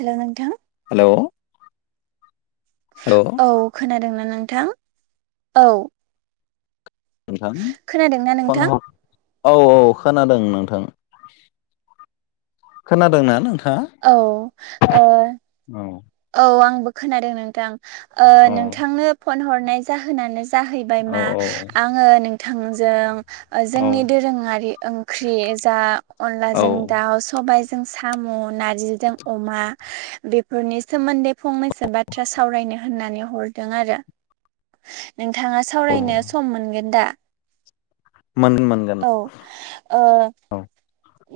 Hello नोंथां hello hello औ खोनादोंना नोंथां औ? नोंथां खोनादोंना फन नोंथां हर औ औ खोनादों नोंथां खोनादोंना नों? औ ओ [inaudible] औ आंबो खोनादों नोंथां औ नोंथांनो फन हरनाय जाहोनानो जा जाहैबाय मा औ आङो नोंथांजों औ जोंनि दोरोङारि ओंख्रि जा औ अनलाजों दाउ सबाय जों साम' नारजि जों अमा बेफोरनि सोमोन्दै फंनैसो बाथ्रा सावरायनो होननानै हरदों आरो नोंथाङा औ सावरायनो सम मोनगोन दा? मोन मोनगोन औ औ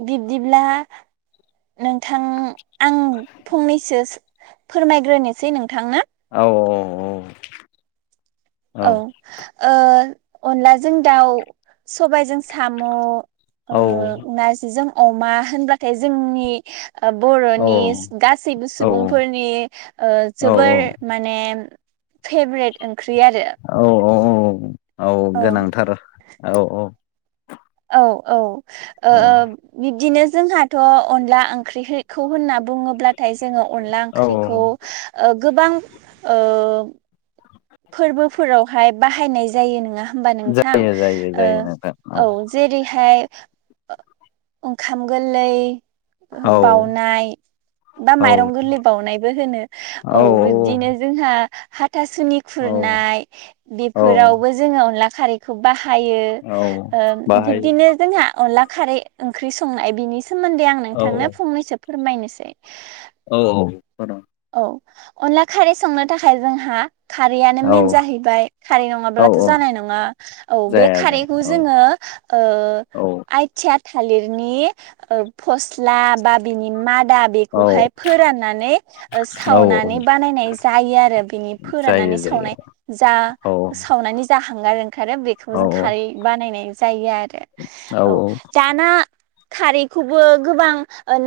बिबदिब्ला नोंथां आं फंनैसो फोरमायग्रोनोसै नोंथांङा औ औ औ अनलाजों दाउ सबायजों साम' औ नारजि जों अमा होनबाथाय जोंनि औ बर'नि गासैबो औ सुबुंफोरनि औ जोबोर माने फेभ्रेट ओंख्रि आरो औ औ औ औ गोनांथार औ औ औ औ औ बिब्दिनो जोंहाथ' अनला ओंख्रि खौ होनना बुङोब्लाथाय जोङो अनला औ ओंख्रिखौ गोबां फोरबोफोरावहाय बाहायनाय जायो नङा होमबा नोंथां जायो जायो जायो नोंथां औ जेरैहाय ओंखाम गोरलै औ बावनाय बा औ माइरं गोरलै बावउनायबो होनो औ बिब्दिनो जोंहा हाथासुनि औ खुरनाय औ बेफोरावबो जोङो अनला खारैखौ बाहा हायो औ बाहायो बिब्दिनो जोंहा अनला खारै ओंख्रि संनाय बिनि सोमोन्दै आं औ नोंथांनो फंनैसो फोरमायनोसै औ औ औ अनला खारै संनो थाखाय जोंहा खारैआनो औ मेन जाहैबाय खारै औ नङाब्लाथ' जानाय नङा औ बे जाया जाया खारैखौ औ जोङो ओ औ आयथिया थालिरनि फस्ला बा बिनि म औ बेखौहाय फोराननानै ओ सावनानै औ बानायनाय जायो आरो बिनि फोराननानै जायो जायो सावनाय जा औ सावनानै जा हांगार ओंखारो औ बेखौ जों खारै बानायनाय जायो आरो औ दाना खारैखौबो गोबां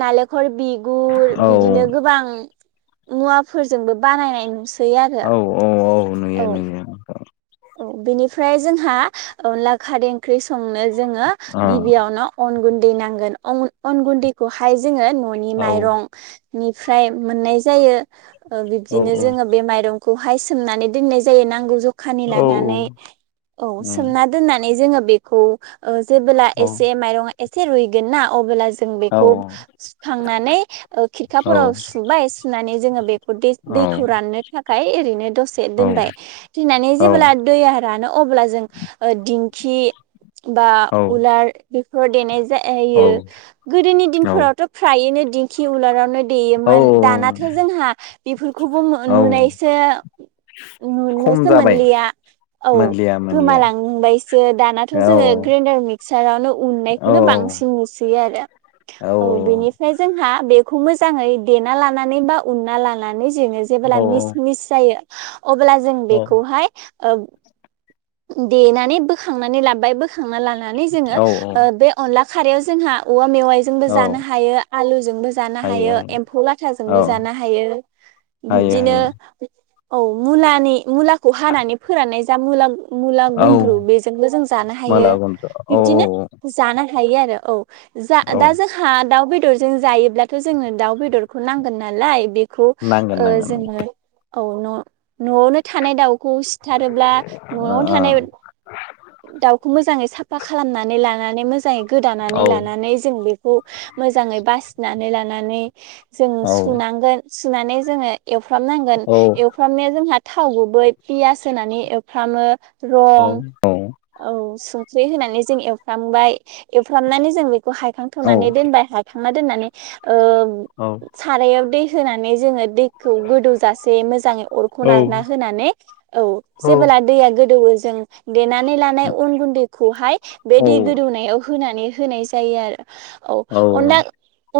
नालेंखल बिगुर औ बिदिनो गोबां मुवाफोरजोंबो बानायनाय नुसै आरो औ औ औ नुयो नुयो औ बेनिफ्राय जोंहा ला खारै ओंख्रि संनो जोङो अ गिबियावनो अन गुन्दै नांगोन अन गुन्दैखौ हाय जोङो न'नि औ माइरं निफ्राय मोननाय जायो। ओ औ बिब्दिनो जोङो बे माइरंखौ हाय सोमनानै दोननाय जायो नांगौ ज खानि औ लानानै औ उम सोमना दोननानै जोङो बेखौ जेबोला औ एसे माइरङा एसे रुइगोन ना अबोला जों औ बेखौ सुखां नानै ओ खिरखा औ फोराव सुबाय सुनानै जोङो बे दे दैखौ राननो थाखाय ओरैनो दसे दोनबाय दोननानै औ जेब्ला दैया रानो अब्ला जों ओ दिंखि बा उलार बेफोर देनाय जा यो गोदोनि दिन औ फोरावथ' फ्रायैनो दिंखि उलारावनो दैेयो औ मोन दाना थ' जोंहा बेफोर खौबो औ नुनायसो नुनो खम सो जाबाय मोनलिया औ मोनलिया मोनलिया गोमालां बायसो दानाथ' औ जोङो ग्रेनडार मिक्सा रावनो उनाय औ खौनो बांसिन नुसोयो आरो औ बेनिफ्राय जों हा बेखौ मोजाङै देना लानानै बा उनना लानानै जोङो जेब्ला औ मिस मिस जायो अब्ला जों बेखौ औ हाय देनानै बोखांनानै लाबाय बोखांना लानानै जोङो औ ओ बे अनला खारायाव जोंहा औवा मेवाइ जोंबो औ जानो हायो आलु जोंबो जानो हायो एम्फौ लाथा जोंबो औ जानो हायो। हायो बिबदिनो हायो औ मुलानि मुलाखौ हानानै फोराननाय जा मुला मुला औ गुन्द्रु बेजोंबो जों जानो हायो माला गनथ' औ बिब्दिनो जानो हायो आरो औ। जा औ दा जोंहा दाउ बेदरजों जायो ब्लाथ' जोंनो दाउ बेदरखौ नांगोन नालाय बे खौ नांगोन ओ नांगोन जोङो औ न' न'आवनो थानाय दाउखौ सिथारोब्ला न'आव थानाय दाउखौ मोजाङै साफा खालामनानै लानानै मोजाङै औ गोदानानै लानानै जों बेखौ मोजाङै बासिनानै लानानै जों औ सुनां गोन सुनानै जोङो एवफ्राम नांगोन एवफ्राम नाया जोंहा थाव गुबै पियास होनानै एवफ्रामो रं औ औ। औ संख्रि होनानै जों एवफ्राम बाय एवफ्राम नानै जों हायखां औ थ'नानै दोनबाय हायखांना दोननानै ओ सारायाव दै होनानै जोङो दैखौ गोदौ जासे मोजाङै अरखौ नारना होनानै औ जेबोला दैया गोदौ जों देनानै लानाय उन गुन्दैखौ हाय बे दै गोदौ नायाव होनानै होनाय जायो आरो औ अनला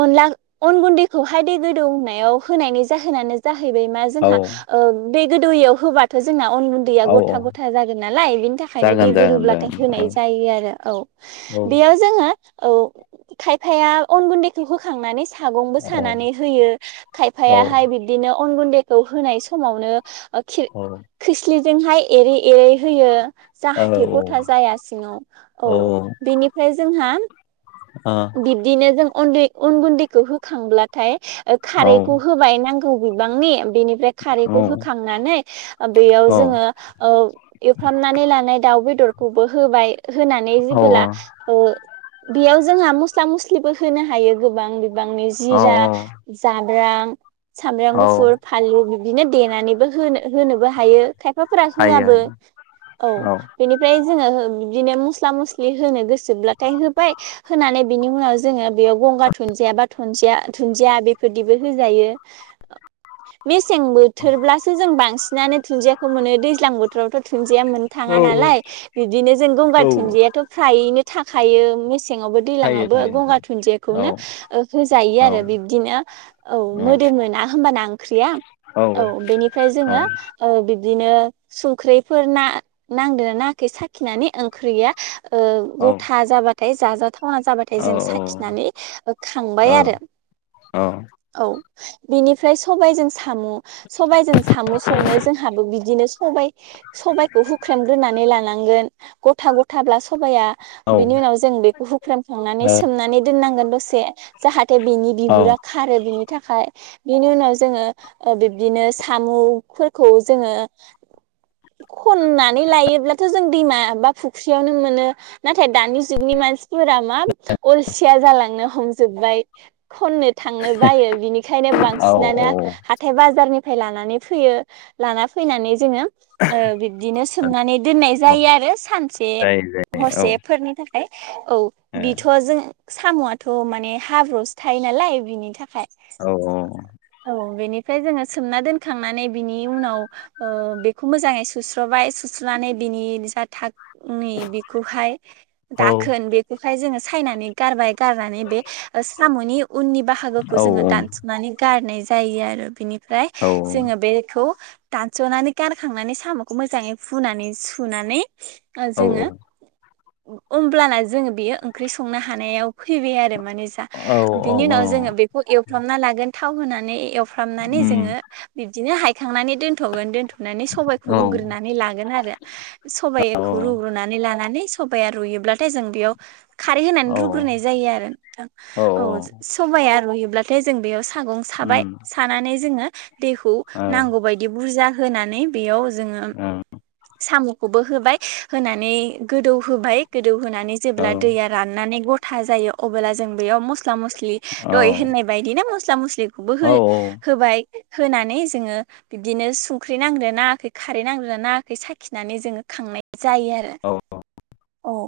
अनला अन गुन्दैखौ हाय दै गोदौ नायाव होनायनि जाहोनानो जाहैबाय मा औ जोंहा ओ गोदौयि आव होबाथ' जोंना अन गुन्दैया औ गथा गथा जागोन नालाय बिनि थाखाय यनो दै जागोन जागोन गोदौब्ला थाय जागोन औ होनाय जायो आरो औ औ बेयाव जोङो औ खायफाया अन गुन्दैखौ होखांनानै सागंबो औ सानानै होयो औ खायफाया हाय बिब्दिनो अन गुन्दैखौ होनाय समावनो खे औ खोस्लिजों हाय एरै एरै होयो। जाहाथे गथा जाया सिङाव औ बेनि फ्राय जोंहा बिब्दिनो जों उन्दै अन गुन्दैखौ होखां ब्लाथाय खारैखौ होबाय नां नांगौ बिबांनि बेनिफ्राय खारैखौ होखांनानै औ बेयाव जोङो ओ एवफ्रामनानै लानाय दाउ बेदर खौबो होबाय होनानै जेबोला ओ बेयाव जोंहा मस्ला मस्लिबो होनो हायो गोबां बिबांनि जिरा जाब्रां सामब्राम गुफुर, फानलु बिदिनो देनानैबो होनो होनोबो हायो। खायफा फोरा हो हायो आबो हायो औ बेनिफ्राय जोङो बिदिनो मस्ला मस्लि होनो गोसोब्ला थाय होबाय। होनानै बिनि उनाव जोङो बेयाव गंगार धुनन्दिया बा धुन्दिया बेफोरदिबो होजायो। मेसें बोथोर ब्लासो जों बांसिनानो दुन्दियाखौ मोनो दैज्लां बोथोरावथ' थ दुन्दिया मोननो थाङा औ नालाय बिदिनो जों गंगार औ दुनदियाथ' फ्रायैनो थाखायायो मेसें मेसेङावबो थायो दैलाङावबो थायो गंगार औ दुन्दिखौनो होयो औ आरो बिदिनो औ मो होनोना होमबाना ओंख्रिआ औ बेनिफ्राय जोङो औ बि बिदिनो संख्रिफोर ना नांदोंना नाङाखै साखिनानै ओंख्रिया ओ गथा जाबाथाय जाजाथाव थावना जाबाथाय जों साखिनानै खांबाय आरो औ बिनिफ्राय सबायजों साम' सबायजों साम' संनो जोंहाबो बिदिनो सबाइ सबायखौ हुख्रेमग्रोनानै लानांगोन गथा गथाब्ला सबाइया औ बिनि उनाव जों बेखौ हुख्रेमखांनानै सोमनानै दोननांगोन दसे जाहाथे बेनि बिगुरा खारो बिनि थाखाय बिनि उनाव जोङो बिब्दिनो साम'फोरखौ जोङो खननानै लायोब्लाथ' जों दैमा बा फुख्रियावनो मोनो नाथाय दानि जुगनि मानसि फोरा मा अलसिया जालांनो हमजोबबाय खननो थांनो बायो बिनिखायनो औ बांसिनानो औ हाथाय बाजारनि फाय लानानै फैयो लाना फैनानै जोङो ओ बिब्दिनो सोमनानै दोननाय जायो आरो सानसे जायो जायो हरसेफोरनि थाखाय थाखाय औ बिथ' जों साम'आथ' माने हाब्रुसो थायो नालाय बिनि थाखाय औ औ औ ओमफ्राय जोङो सोमना दोनखांनानै बिनि उनाव बेखौ मोजाङै सुस्रबाय सुस्रनानै बिनि जा थाग नै बेखौहाय दाखोन बेखौहाय जोङो सायनानै गारबाय गारनानै बे साम'नि उननि बाहागोखौ औ जोङो दानस'नानै गारनाय जायो आरो बिनिफ्राय औ जोङो बेखौ दानस'नानै गारखांनानै साम'खौ मोजाङै फुनानै सुनानै औ जोङो ओमब्लाना जोङो बेयो ओंख्रि संनो हानायाव फैबाय आरो माने जा औ बिनि उनाव जोङो बेखौ एवफ्रामना लागोन थाव होनानै एवफ्रामनानै उम जोङो बिबदिनो हायखांनानै दोन दोनथगोन दोनथ'नानै सबायखौ औ रुग्रोनानै लागोन आरो सबबायखौ रुग्रोनानै लानानै सबाया रुयोब्लाथाय जों बेयाव खारै होनानै रुग्रोनाय जायो आरो नोंथां औ सबाया रुयोब्लाथाय जों बेयाव सागं साबाय उम सानानै जोङो दैखौ औ नांगौबायायदि बुरजा होनानै बेयाव जोङो सामखौबो होबाय होनानै गोदौ होबाय गोदौ होना औ औ जेब्ला दैया राननानै गथा जायो अब्ला जों बेयाव मस मस्ला मस्लि औ दहाय होननाय बायदि ना मस्ला मस्लिखौबो हो औ होबाय होनानै जोङो बिबदिनो संख्रि नांग्रो नाङाखै खारै नांग्रो नाङाखै साखिनानै जोङो खांनाय जायो आरो औ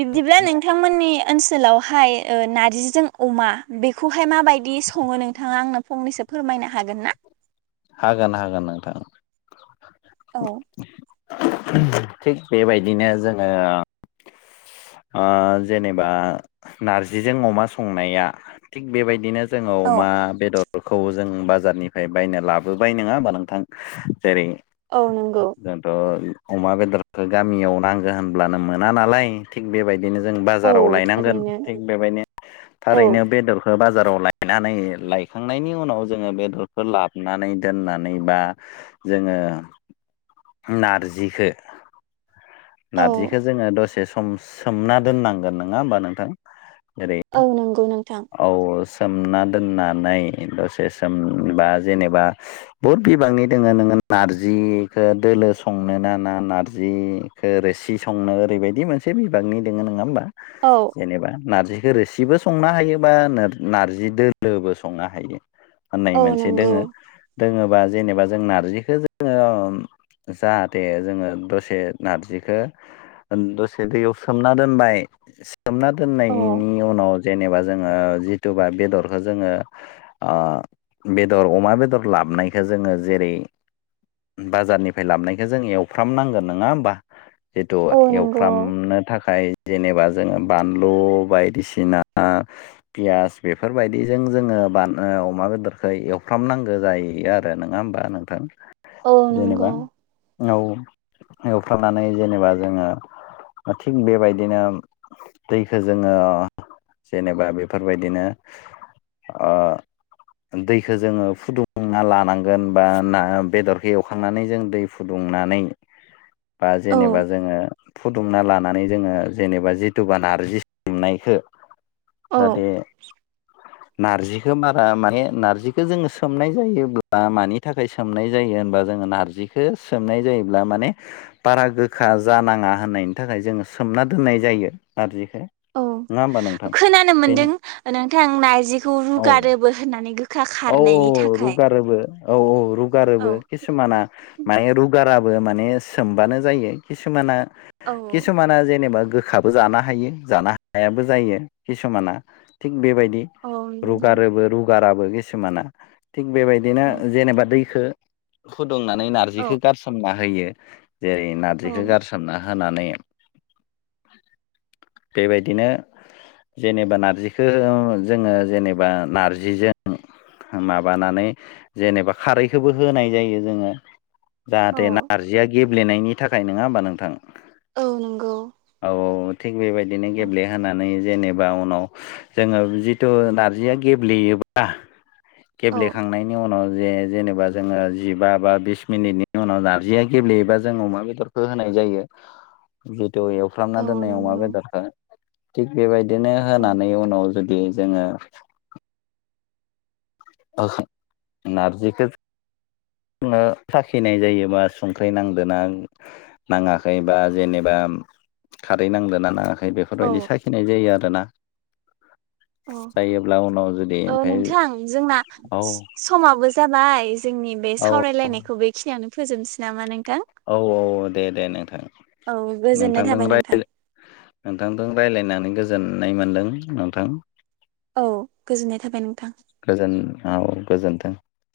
बिब्दिब्ला नोंथांमोननि ओनसोल ओनसोलावहाय ओ नारजिजों अमा बेखौहाय माबायदि सङो नोंथाङा आंनो फंनैसो फोरमायनो हागोन ना? हागोन हागोन नोंथां। औ थिग बेबायदिनो जोङो ओ जेनेबा नारजिजों अमा संनाया थिग बेबायदिनो जोङो अमा औ बेदरखौ जों बाजारनिफ्राय बायना लाबोबाय नङा होमबा नोंथां? जेरै औ नंगौ जोंथ' अमा बेदरखौ गामियाव नांगो होनब्लानो मोना नालाय थिग बेबायदि बिनो जों औ बाजाराव लायनांगोन थारैनो थिक बेबायदिनो औ थारैनो बेदरखौ बाजाराव लायनानै लायखांनायनि उनाव जोङो बेदरखौ लाबनानै दोननानै बा जोङो नारजिखौ औ नारजिखौ जोङो दसे सम सोमना दोननांगोन नङा होमबा नोंथां? जेरै औ नंगौ नोंथां। औ सोमना दोननानै दसे सोमबा जेनेबा बहुद बिबांनि दोङो नोङो नारजिखौ दोलो संनो ना ना नारजि? खो रोसि संनो ओरैबायदि मोनसे बिबागनि दोङो नङा होमबा औ जेनेबा नारजि खो रोसिबो संनो हायो बा नारजि दोलोबो संनो हायो होननाय औ मोनसे नंगौ दोङो दोङोबा जेनेबा जों नारजिखो जोङो जाहाथे जोङो दसे नारजिखो दसे दैयाव सोमना दोनबाय सोमना औ दोननायनि उनाव जेनेबा जोङो जिथुबा बेदरखौ जोङो ओ बेदर अमा बेदर लाबनायखौ जोङो जेरै- बाजारनिफ्राय लाबोनखौ जों एवफ्रामनांगोन नोङा होमबा? जिथु औ नंगौ एवफ्रामनो थाखाय जेनेबा जोङो बानलु बायदिसिना पियास बेफोरबायदिजों जोङो ओ बान अमा बेदरखौ एवफ्रामनांगौ जायो आरो नोङा होमबा नोंथां? औ जेनेबा नंगौ। औ एवफ्रामनानै जेनेबा जोङो थिग बेबायदिनो दैखो जोङो जेनेबा बेफोरबायदिनो ओ दैखो जोङो फुदुंना लानांगोन बा ना बेदरखौ एवखांनानै जों दै फुदुंनानै बा औ जेनेबा जोङो फुदुंना लानानै जोङो जेनेबा जिथुबा नारजि सोमनायखो औ जाहाथे नारजिखो बारा माने नारजिखो जोङो सो सोमनाय जायोब्ला मानि थाखाय सोमनाय जायो होनबा जोङो नारजिखौ सोमनाय जायोब्ला माने बारा गोखा जानाङा होननायनि थाखाय जोङो सोमना दोननाय जायो नारजिखो औ नङा होमबा नोंथां खोनानो मोनदों बेनो नोंथां नारजिखौ औ रुगारोबो होननानै गो औ औ रुगारोबो औ औ औ रुगारोबो किसुमाना माने रुगारा बो माने सोमबानो जायो खिसुमाना औ खिसुमाना जेनेबा गो खाबो जानो हायो जानो हायाबो जायो किसुमाना थिग बेबायदि औ नंगौ। रुगारोबो रुगाराबो किसुमाना। थिग बेबायदिनो औ जेनेबा दैखो फुदुंनानै औ नारजिखो गारसोमना होयो। जेरै नारजिखौ औ गारसोमना होनानै बेबायदिनो जेनेबा नारजिखो जोङो जेनेबा नारजिजों माबानानै जेनेबा खारैखोबो होनाय जायो जोङो। औ जाहाथे नारजिया गेब्लेनायनि थाखाय नोङा होमबा नोंथाङ? औ नंगौ। थिग बेबायदिनो औ गेब्लेहोनानै जेनेबा उनाव जोङो जिथु नारजिया गेब्लेयो बा औ गेब्लेखांनायनि उनाव जे जेनेबा जोङो जिबा बा बिस मिनिटनि उनाव नारजिया गेब्लेयोबा जों अमा बेदरखौ होनाय जायो बि दहाय एवफ्रामना औ दोननाय अमा नंगौ बेदरखौ थिग बेबायदिनो औ होनानै उनाव जु दि जोङो नारजिखो जोङो साखिनाय जायो बा संख्रि नांदों ना नाङाखै बा जेनेबा खारै नांदोंना नाङाखै बेफोरबायदि औ साखिनाय जायो आरोना अ जायोब्ला उनाव जुदि औ ओमफ्राय नोंथां जोंना औ स-स-समाबो जाबाय जोंनि बे औ सावरायलायनायखौ बेखिनियावनो फोजोबनोसै नामा नों औ औ दे दे नोंथां औ गोजोननाय नोंथांजों थाबाय नोंथां रायलाय नोंथांजों रायलायनानै गोजोननाय मोनदों नोंथां औ गोजोननाय थाबाय नोंथां। गोजोन औ गोजोनथों।